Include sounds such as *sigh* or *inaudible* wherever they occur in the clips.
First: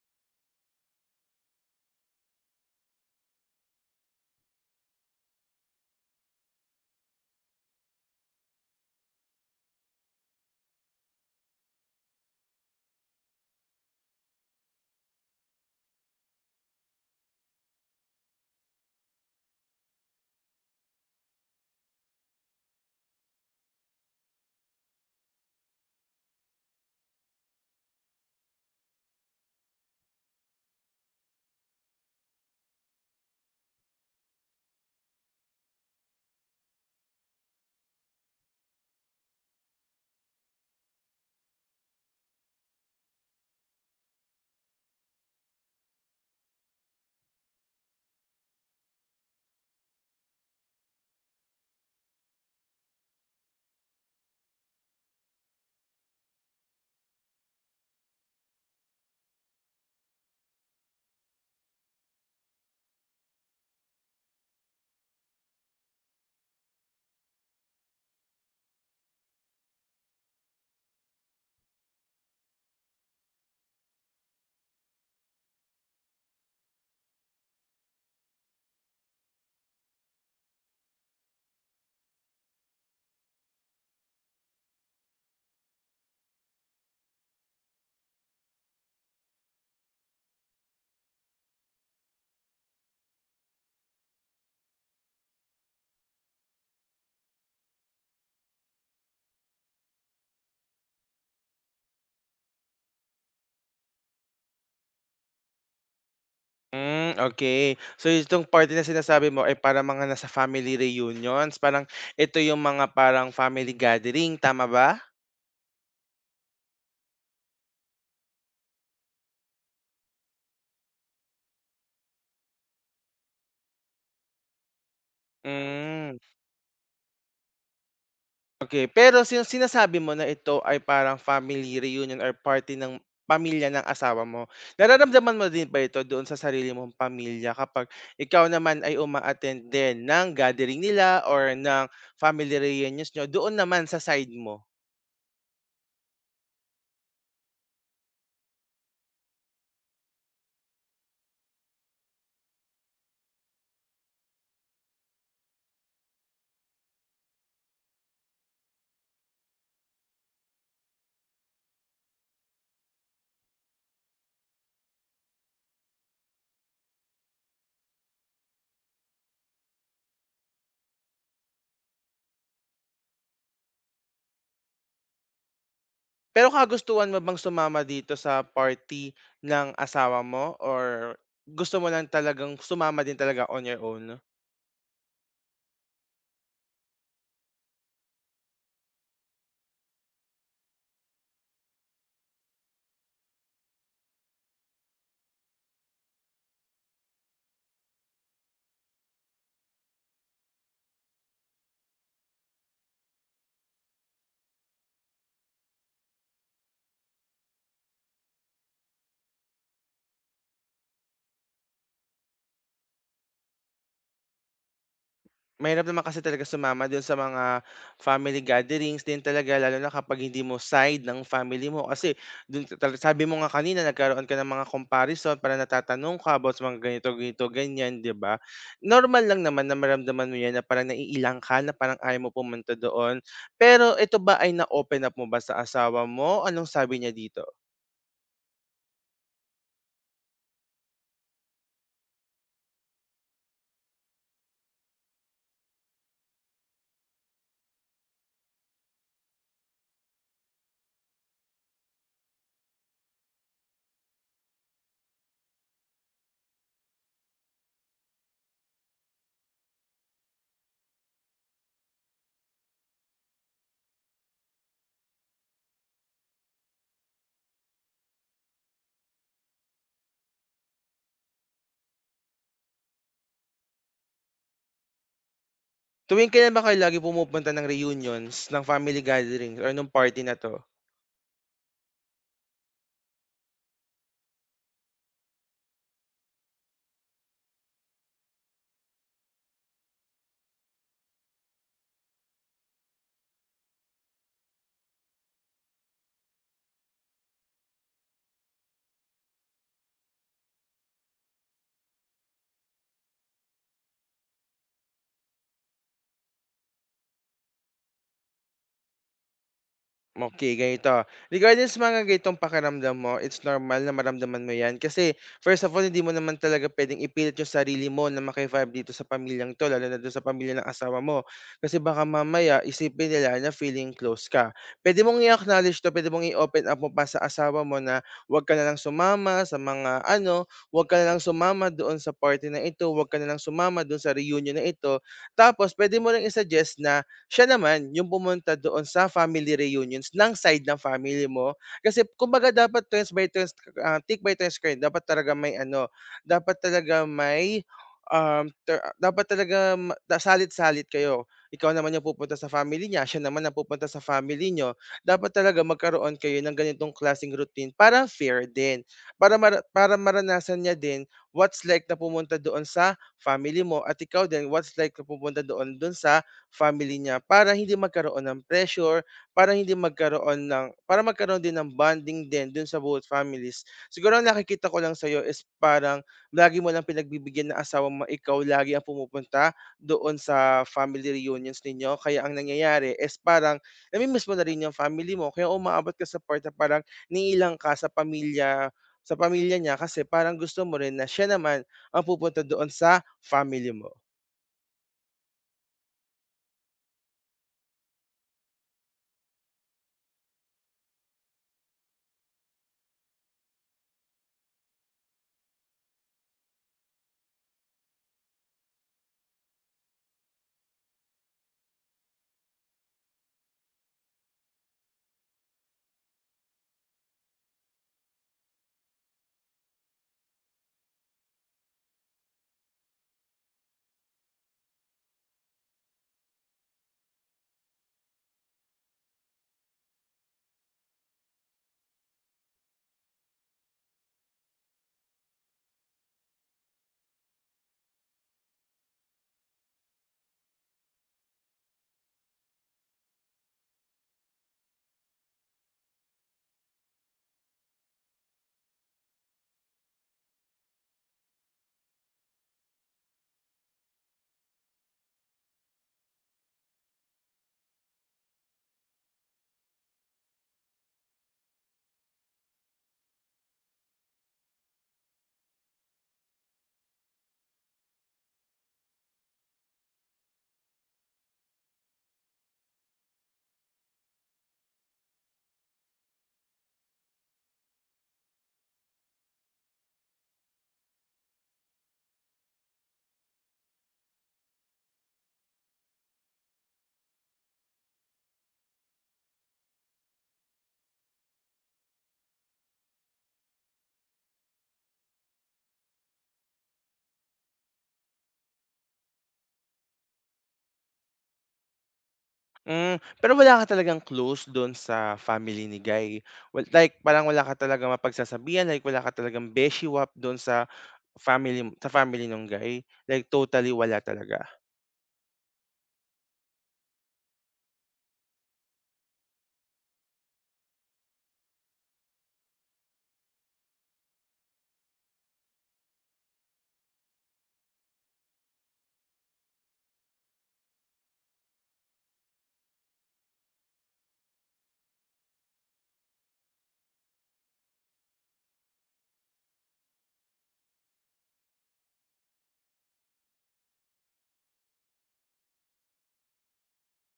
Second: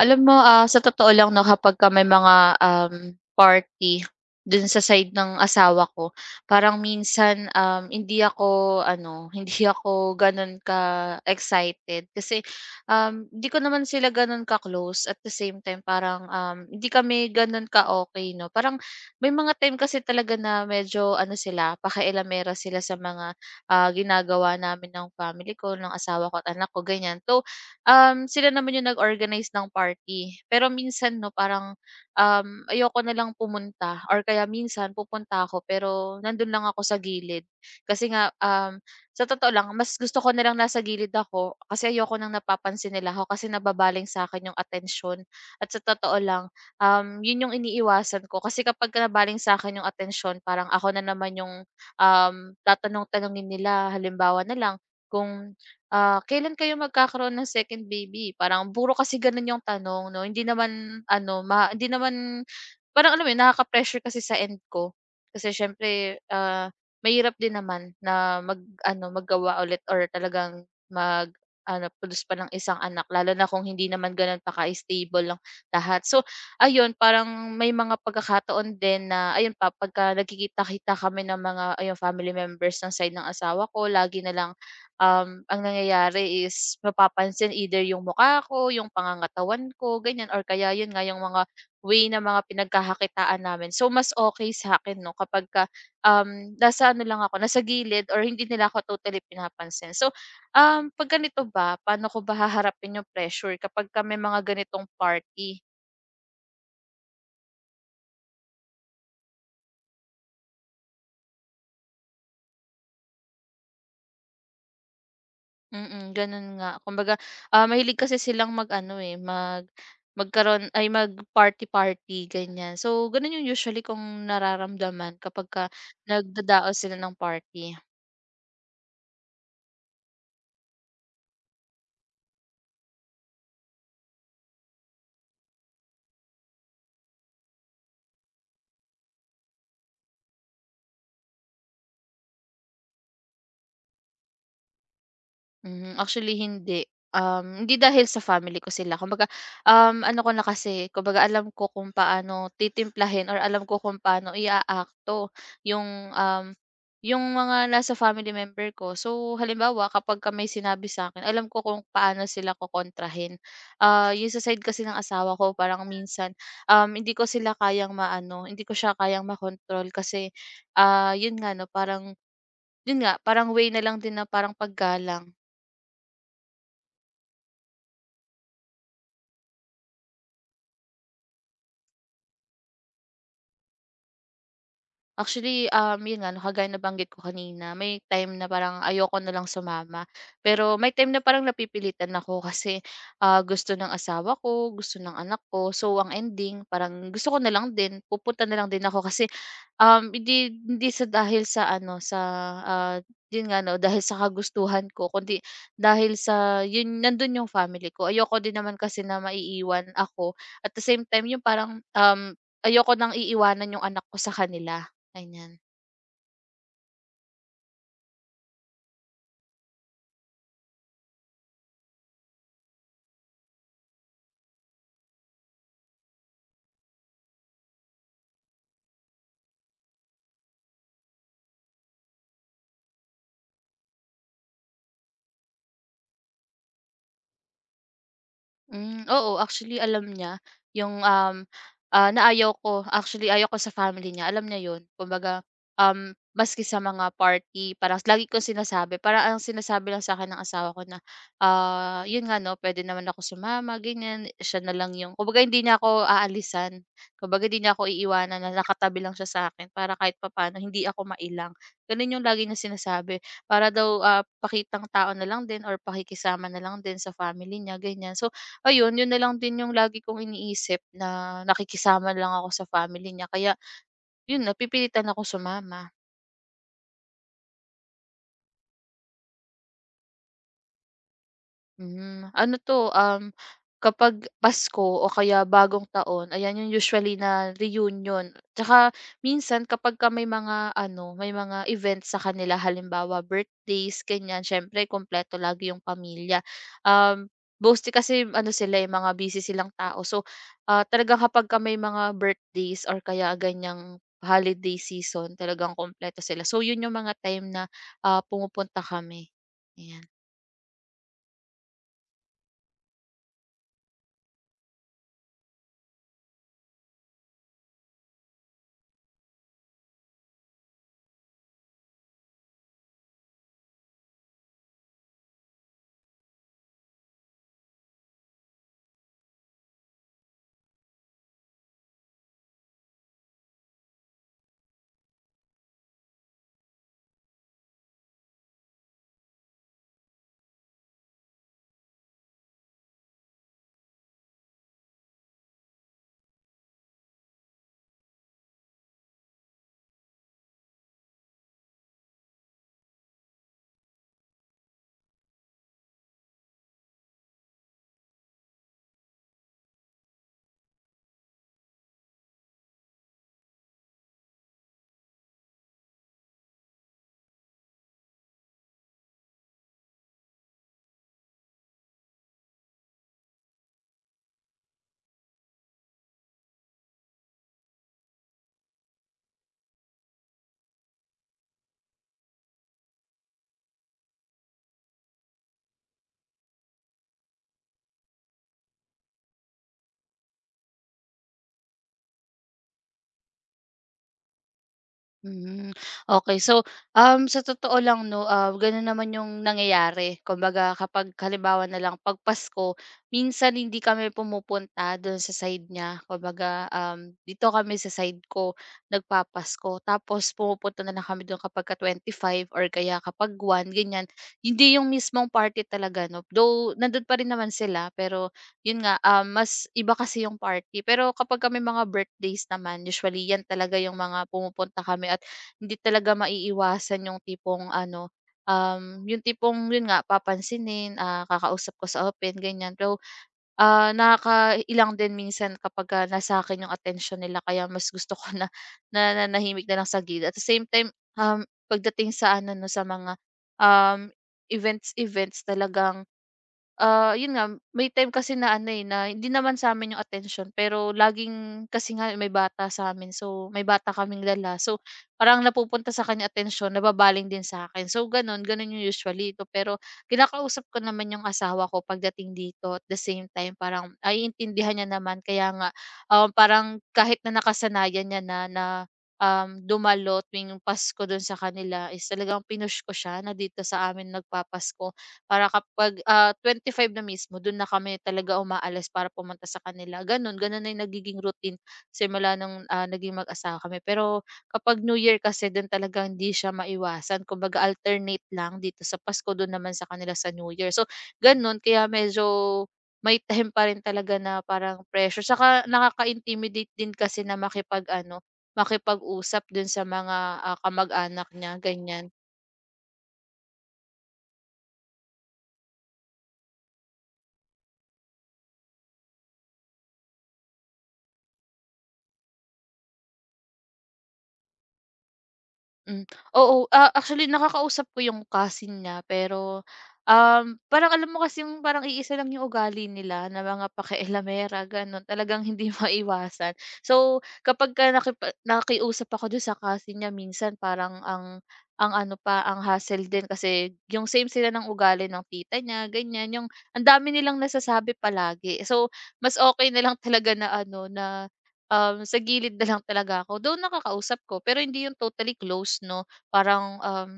Alam mo, sa totoo lang 'no, kapagka may mga, party dun sa side ng asawa ko, parang minsan, hindi ako ano, *laughs* hindi ako gano'n ka-excited. Kasi, hindi ko naman sila gano'n ka-close, at the same time parang, hindi kami gano'n ka okay 'no. Parang may mga time kasi talaga na medyo ano sila, pakialamera sila sa mga, ginagawa namin ng family ko, ng asawa ko at anak ko, ganyan. So, sila naman yung nag-organize ng party. Pero minsan 'no parang, ayoko na lang pumunta or kaya minsan pupunta ako pero nandun lang ako sa gilid. Kasi nga, sa totoo lang mas gusto ko na lang nasa gilid ako kasi ayoko ng napapansin nila ako kasi nababaling sa akin yung attention. At sa totoo lang, yun yung iniiwasan ko kasi kapag ka sa akin yung attention parang ako na naman yung, um, tatanong-tanungin nila. Halimbawa na lang kung "Kailan kayo magkakaroon ng second baby?" Parang puro kasi ganun yung tanong 'no, hindi naman ano, hindi naman parang alam mo yun, nakaka-pressure kasi sa end ko. Kasi siyempre, mahirap din naman na mag-ano, maggawa ulit or talagang mag-ano, produce pa ng isang anak lalo na kung hindi naman ganun pa ka-stable lang lahat. So ayun, parang may mga pagkakataon din na ayun pa, pagka nagkikita-kita kami ng mga ayun, family members ng side ng asawa ko, lagi na lang ang nangyayari is mapapansin either yung mukha ko, yung pangangatawan ko, ganyan or kaya yun nga yung mga way na mga pinagkakakitaan namin. So mas okay sa akin 'no kapag ka, nasa ano lang ako, nasa gilid or hindi nila ako totally pinapansin. So, 'pag ganito ba, paano ko ba haharapin yung pressure kapag ka may mga ganitong party? Hmm, okay. So itong party na sinasabi mo ay para mga nasa family reunions, parang ito yung mga parang family gathering, tama ba? Mm, gano'n nga. Kumbaga, mahilig kasi silang mag-ano, magkaroon ay mag-party-party, ganyan. So, gano'n 'yung usually kung nararamdaman kapagka Hmm, nagdadao sila ng party. okay. Pero sinasabi mo na ito ay parang family reunion or party ng pamilya ng asawa mo. Nararamdaman mo din ba ito doon sa sarili mong pamilya kapag ikaw naman ay uma-attend din ng gathering nila or ng family reunions niyo doon naman sa side mo? Mhm, actually hindi. Hindi dahil sa family ko sila kumbaga, ano ko na kasi, kumbaga alam ko kung paano titimplahin or alam ko kung paano iaakto yung, um, yung mga nasa family member ko. So, halimbawa kapagka may sinabi sa'kin alam ko kung paano sila kokontrahin. Yung sa side kasi ng asawa ko parang minsan, hindi ko sila kayang maano, hindi ko siya kayang makontrol kasi, yun nga 'no parang yun nga, parang way na lang din na parang paggalang. Pero kagustuhan mo bang sumama dito sa party ng asawa mo or gusto mo lang talagang sumama din talaga on your own? Actually, yun nga 'no, kagaya nabanggit ko kanina, may time na parang ayoko na lang sumama. Pero may time na parang napipilitan ako *laughs* kasi, gusto ng asawa ko, gusto ng anak ko. So, ang ending parang gusto ko na lang din, pupunta na lang din ako *laughs* kasi. Um, hindi hindi sa dahil sa ano, sa, ah, yun nga 'no, dahil sa kagustuhan ko kundi dahil sa yun nandun yung family ko. Ayoko din naman kasi na maiiwan ako at the same time yung parang, ayoko nang iiwanan yung anak ko sa kanila, ganiyan. Mahirap naman kasi talaga sumama dun sa mga family gatherings din talaga lalo na kapag hindi mo side ng family mo kasi dun ta tal sabi mo nga kanina, nagkaroon ka ng mga comparison, parang natatanong ka about sa mga ganito, ganito, ganyan, 'di ba? Normal lang naman na maramdaman mo 'yan na parang naiilang ka, na parang ayaw mo pumunta doon. Pero ito ba ay na-open up mo ba sa asawa mo? Anong sabi niya dito? Hmm, oo actually alam niya yung, na ayaw ko actually ayaw ko sa family niya alam niya yun. Kumbaga, um, maski sa mga party parang lagi kong sinasabi para ang sinasabi lang sa akin ng asawa ko na, yun nga 'no puwede naman ako sumama ganyan, siya na lang yung kumbaga hindi niya ako aalisan. Kumbaga hindi niya ako iiwanan na nakatabi lang siya sa akin para kahit papaano hindi ako mailang. Ganun yung lagi niya sinasabi para daw, pakitang tao na lang din or pakikisama na lang din sa family niya ganyan. So, ayun, yun na lang din yung lagi kong iniisip na nakikisama lang ako sa family niya kaya yun napipilitan ako sumama. Tuwing kailan ba kayo lagi pumupunta ng reunions, ng family gatherings, or nung party na 'to? Ano 'to, kapag Pasko o kaya Bagong Taon, ayan yung usually na reunion. Tsaka minsan kapagka may mga ano, may mga events sa kanila, halimbawa birthdays, ganyan, siyempre kompleto lagi yung pamilya. Um, Mostly kasi ano sila, mga busy silang tao. So, talagang kapagka may mga birthdays or kaya ganyang holiday season, talagang kompleto sila. So, yun yung mga time na, pumupunta kami. Okey, ganito. Regarding sa mga ganitong pakiramdam mo, it's normal na maramdaman mo 'yan kasi first of all, hindi mo naman talaga pwedeng ipilit yung sarili mo na maki-vibe dito sa pamilyang 'to, lalo na dun sa pamilya ng asawa mo. Kasi baka mamaya isipin nila na feeling close ka. Puwede mong i-acknowledge 'to, puwede mong i-open up mo pa sa asawa mo na huwag ka na lang sumama sa mga ano, huwag ka na lang sumama doon sa party na ito, huwag ka na lang sumama doon sa reunion na ito. Tapos, puwede mo ring i-suggest na siya naman yung pumunta doon sa family reunions ng side ng family mo. Kasi kumbaga dapat turns by turns, take by turns kayo. Dapat talaga may ano, dapat talaga may um, ter- dapat talaga ma- da- salit-salit kayo. Ikaw naman yung pupunta sa family niya, siya naman ang pupunta sa family niyo. Dapat talaga magkaroon kayo ng ganitong klaseng routine para fair din. Para maranasan niya din what's like na pumunta doon sa family mo, at ikaw din what's like na pumunta doon doon sa family niya, para hindi magkaroon ng pressure, para magkaroon din ng bonding din dun sa both families. Siguro ang nakikita ko lang sa'yo is parang lagi mo lang pinagbibigyan na asawa mo, ikaw lagi ang pumupunta doon sa family reunions ninyo. Kaya ang nangyayari is parang namimiss mo na rin yung family mo. Kaya umaabot ka sa part na parang niilang ka sa pamilya niya, kasi parang gusto mo rin na siya naman ang pupunta doon sa family mo. Hmm, okay. So, sa totoo lang 'no, gano'n naman yung nangyayari. Kumbaga kapag halimbawa na lang 'pag Pasko, minsan hindi kami pumupunta do'n sa side niya. Kumbaga, dito kami sa side ko nagpapasko, tapos pumupunta na lang kami do'n 25 or kaya kapag one ganiyan. Hindi yung mismong party talaga 'no, though nando'n pa rin naman sila pero yun nga, mas iba kasi yung party. Pero kapag may mga birthdays naman usually yan talaga yung mga pumupunta kami at hindi talaga maiiwasan yung tipong yun nga papansinin, kakausap ko sa open ganyan. Pero, nakakailang din minsan kapagka nasa akin yung attention nila kaya mas gusto ko na *laughs* nananahimik na lang sa gilid. At the same time, um, pagdating sa ano 'no, sa mga, um, events events talagang. Yun nga, may time kasi na ano, na hindi naman sa amin yung attention pero laging kasi nga may bata sa amin so may bata kaming dala. So, parang napupunta sa kanya atensyon, nababaling din sa akin. So gano'n, gano'n yung usually ito. Pero kinakausap ko naman yung asawa ko pagdating dito at the same time parang naiintindihan niya naman kaya nga, parang kahit na nakasanayan niya na na, um, dumalo tuwing Pasko dun sa kanila is talagang pinush ko siya na dito sa amin nagpapasko para kapag, five na mismo dun na kami talaga umaalis para pumunta sa kanila, ganun. Ganun na yung nagiging routine simula nung, naging mag-asawa kami. Pero kapag New Year kasi dun talaga hindi siya maiwasan, kumbaga alternate lang dito sa Pasko, dun naman sa kanila sa New Year. So ganun, kaya medyo may time pa rin talaga na parang pressure. Saka nakaka-intimidate din kasi na makipag-ano, makipag-usap dun sa mga, kamag-anak niya, ganyan. Hmm, pero wala ka talagang close dun sa family ni Guy? Well, like parang wala ka talagang mapagsasabihan, like wala ka talagang beshiwap dun sa family ng Guy? Like totally wala talaga? Hmm, oo, actually nakakausap ko yung cousin niya pero, parang alam mo kasi yung parang iisa lang yung ugali nila na mga pakialamera gano'n, talagang hindi *laughs* maiwasan. So, kapagka nakiusap ako do'n sa cousin niya minsan parang ang ano pa, ang hassle din kasi yung same sila ng ugali ng tita niya ganyan, yung ang dami nilang nasasabi palagi. So, mas okay na lang *laughs* talaga na ano na. Sa gilid na lang talaga ako, though nakakausap ko pero hindi yung totally close 'no, parang,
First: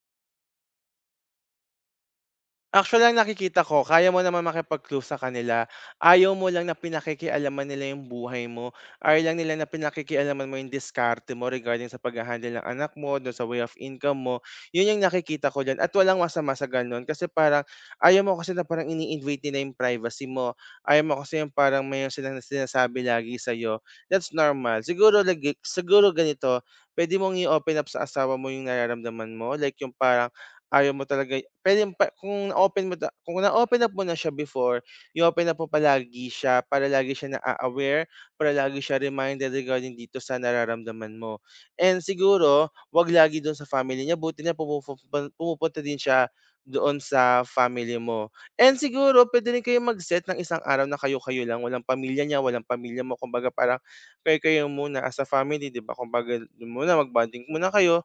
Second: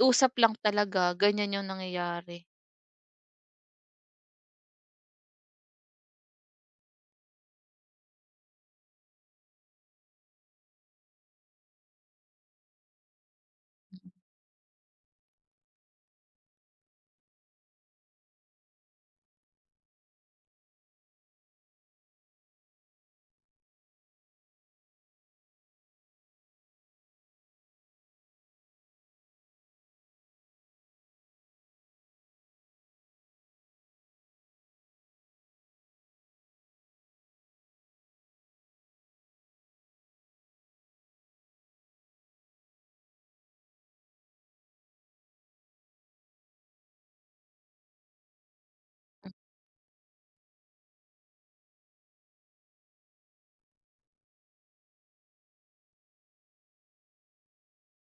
usap lang talaga ganiyan 'yung nangyayari. Actually, ang nakikita ko kaya mo naman makipag-close sa kanila. Ayaw mo lang na pinakikialaman nila yung buhay mo. Ayaw lang nila na pinakikialaman mo yung diskarte mo regarding sa pagha-handle ng anak mo, dun sa way of income mo. Yun yung nakikita ko diyan, at walang masama sa ganun kasi parang ayaw mo kasi na parang ini-invade nila yung privacy mo. Ayaw mo kasi yung parang mayro'n silang sinasabi lagi sa'yo. That's normal. Siguro lagi, siguro ganito, puwede mong i-open up sa asawa mo yung nararamdaman mo, like yung parang ayaw mo talaga. Puwedeng pa kung na-open up mo na siya before, i-open up mo palagi siya, para lagi siya na aware, para lagi siya reminded regarding dito sa nararamdaman mo. And siguro, 'wag lagi dun sa family niya, buti na pumupunta din siya doon sa family mo. And siguro, puwede rin kayong mag-set ng isang araw na kayo-kayo lang, walang pamilya niya, walang pamilya mo, kumbaga parang kayo-kayo muna as a family, 'di ba? Kumbaga dun muna, mag-bonding muna kayo.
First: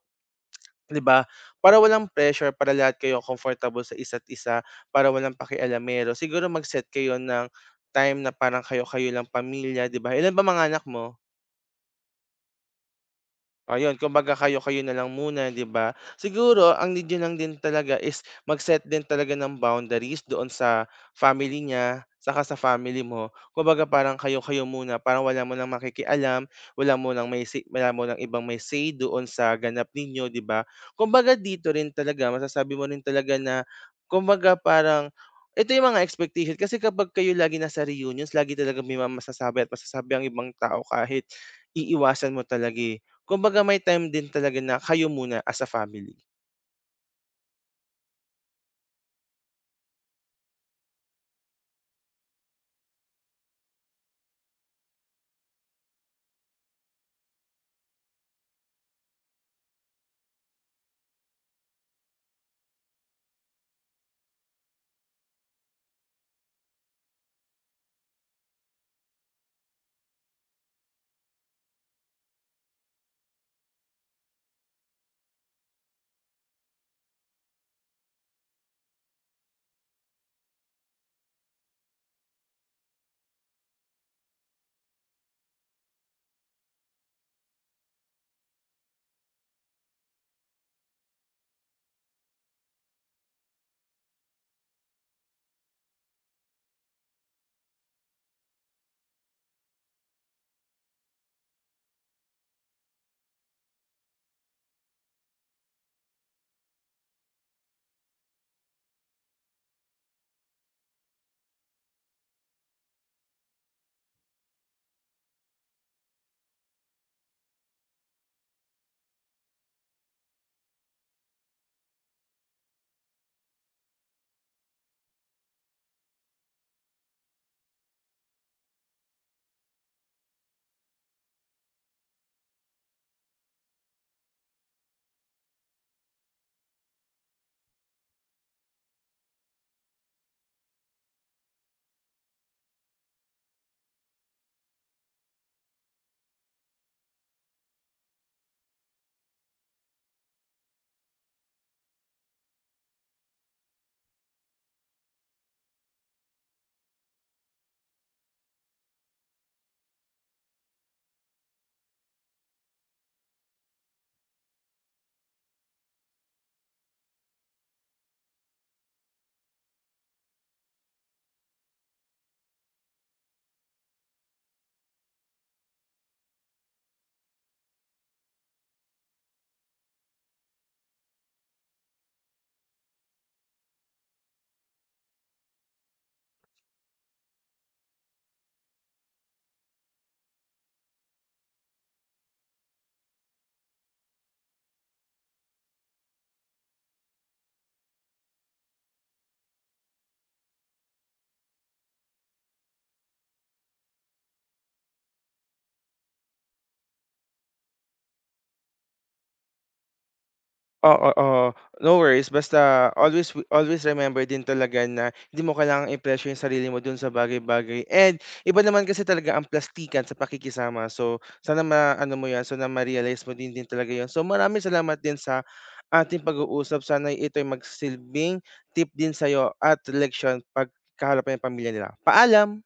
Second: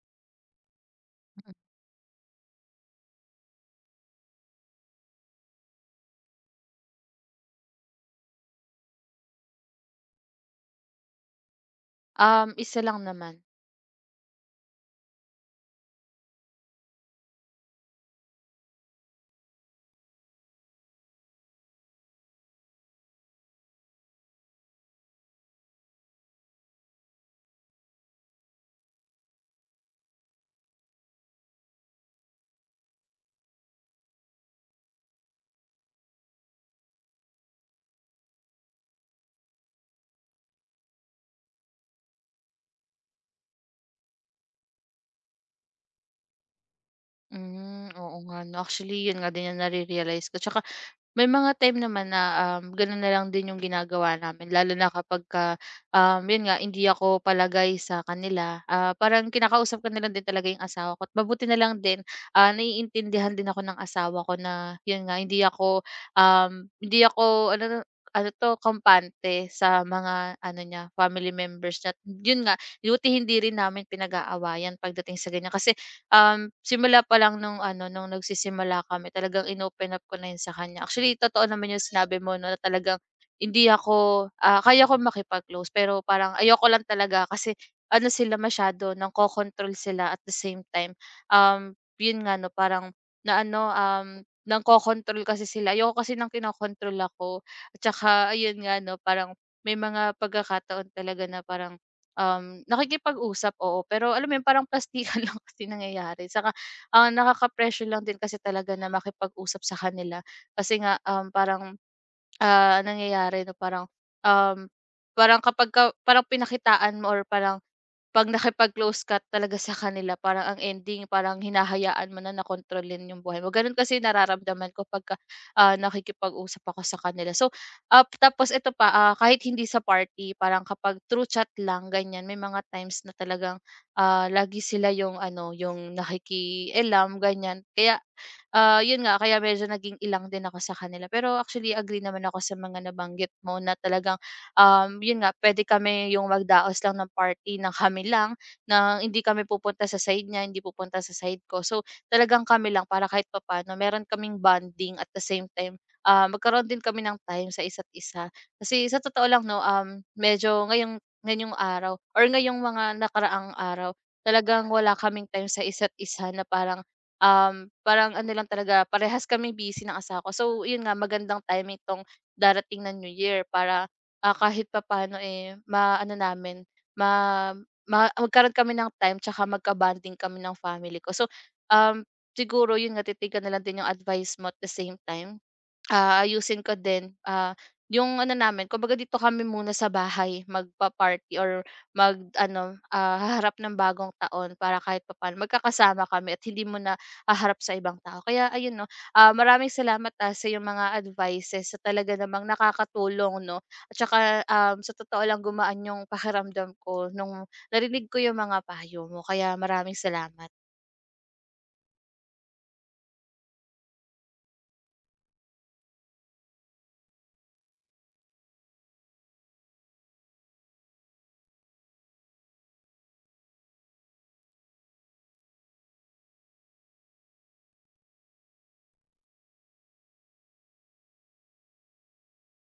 'Di ba? Para walang pressure, para lahat kayo comfortable sa isa't isa, para walang pakialamero. Siguro mag-set kayo ng time na parang kayo-kayo lang pamilya, 'di ba? Ilan ba mga anak mo? Isa lang naman. Ayun, kumbaga kayo-kayo na lang muna, 'di ba? Siguro ang need niyo lang din talaga is mag-set din talaga ng boundaries doon sa family niya, saka sa family mo. Kumbaga parang kayo-kayo muna, parang wala mo nang makikialam, wala mo nang may say, wala mo nang ibang may say doon sa ganap ninyo, 'di ba? Kumbaga dito rin talaga masasabi mo rin talaga na, kumbaga parang ito yung mga expectation, kasi kapag kayo lagi nasa reunions, lagi talaga may mga masasabi at masasabi ang ibang tao kahit iiwasan mo talaga, eh. Kumbaga may time din talaga na kayo muna as a family. Hmm, oo nga 'no, actually 'yun nga din 'yung nare-realize ko 'tsaka may mga time naman na, gano'n na lang din yung ginagawa namin lalo na kapagka, yun nga hindi ako palagay sa kanila, parang kinakausap ko na lang din talaga yung asawa ko at mabuti na lang din, naiintindihan din ako ng asawa ko na yun nga um, hindi ako ano na ano 'to kampante sa mga ano niya family members niya. Yun nga buti hindi rin namin pinag-aawayan pagdating sa ganyan kasi. Simula pa lang nung ano, nung nagsisimula kami talagang inopen open up ko na yun sa kanya. Actually, totoo naman yung sinabi mo 'no, na talagang hindi ako, kaya ko makipag-close pero parang ayoko lang talaga kasi ano sila masyado nangkokontrol sila at the same time, yun nga 'no, parang na ano, nangkokontrol kasi sila. Ayoko kasi ng kinokontrol ako at saka ayun nga 'no, parang may mga pagkakataon talaga na parang. Nakikipag-usap, oo, pero alam mo yun parang plastikan *laughs* lang kasi nangyayari saka, nakaka-pressure lang din kasi talaga na makipag-usap sa kanila kasi nga, parang, nangyayari na parang, um, parang kapagka parang pinakitaan mo or parang 'pag nakipag-close ka talaga sa kanila parang ang ending parang hinahayaan mo na na kontrolin yung buhay mo, gano'n kasi nararamdaman ko pagka, nakikipag-usap ako sa kanila. So, tapos ito pa, kahit hindi sa party parang kapag through chat lang ganyan may mga times na talagang, lagi sila yung ano, yung nakikialam ganyan. Kaya, 'yun nga kaya medyo naging ilang din ako sa kanila. Pero actually agree naman ako sa mga nabanggit mo na talagang yun nga puwede kami yung magdaos lang ng party ng kami lang, na hindi kami pupunta sa side niya, hindi pupunta sa side ko. So, talagang kami lang para kahit papaano meron kaming bonding at the same time, magkaroon din kami ng time sa isa't isa. Kasi sa totoo lang 'no, medyo ngayong ngayong araw or ngayong mga nakaraang araw, talagang wala kaming time sa isa't isa na parang, parang ano lang talaga parehas kami busy ng asawa ko. So, yun nga magandang timing 'tong darating na New Year para. Kahit papaano, maano namin, ma ma magkaroon kami ng time tsaka magka-bonding kami ng family ko. So, um, siguro yun nga titigan na lang din yung advice mo at the same time. Ayusin ko din, yung ano namin kumbaga dito kami muna sa bahay magpa-party or mag-ano, haharap ng bagong taon para kahit papaano magkakasama kami at hindi mo na haharap sa ibang tao. Kaya ayun 'no, maraming salamat, sa yung mga advices sa talaga namang nakakatulong 'no at saka, sa totoo lang gumaan yung pakiramdam ko nung narinig ko yung mga payo mo. Kaya maraming salamat. Oo, oo. No worries, basta always always remember din talaga na hindi mo kailangang i-pressure yung sarili mo dun sa bagay-bagay, and iba naman kasi talaga ang plastikan sa pakikisama. So, sana ma ano mo 'yan, sana ma-realize mo din din talaga 'yun. So, maraming salamat din sa ating pag-uusap. Sana ito'y magsilbing tip din sa'yo at leksiyon 'pag kaharap mo pamilya nila. Paalam.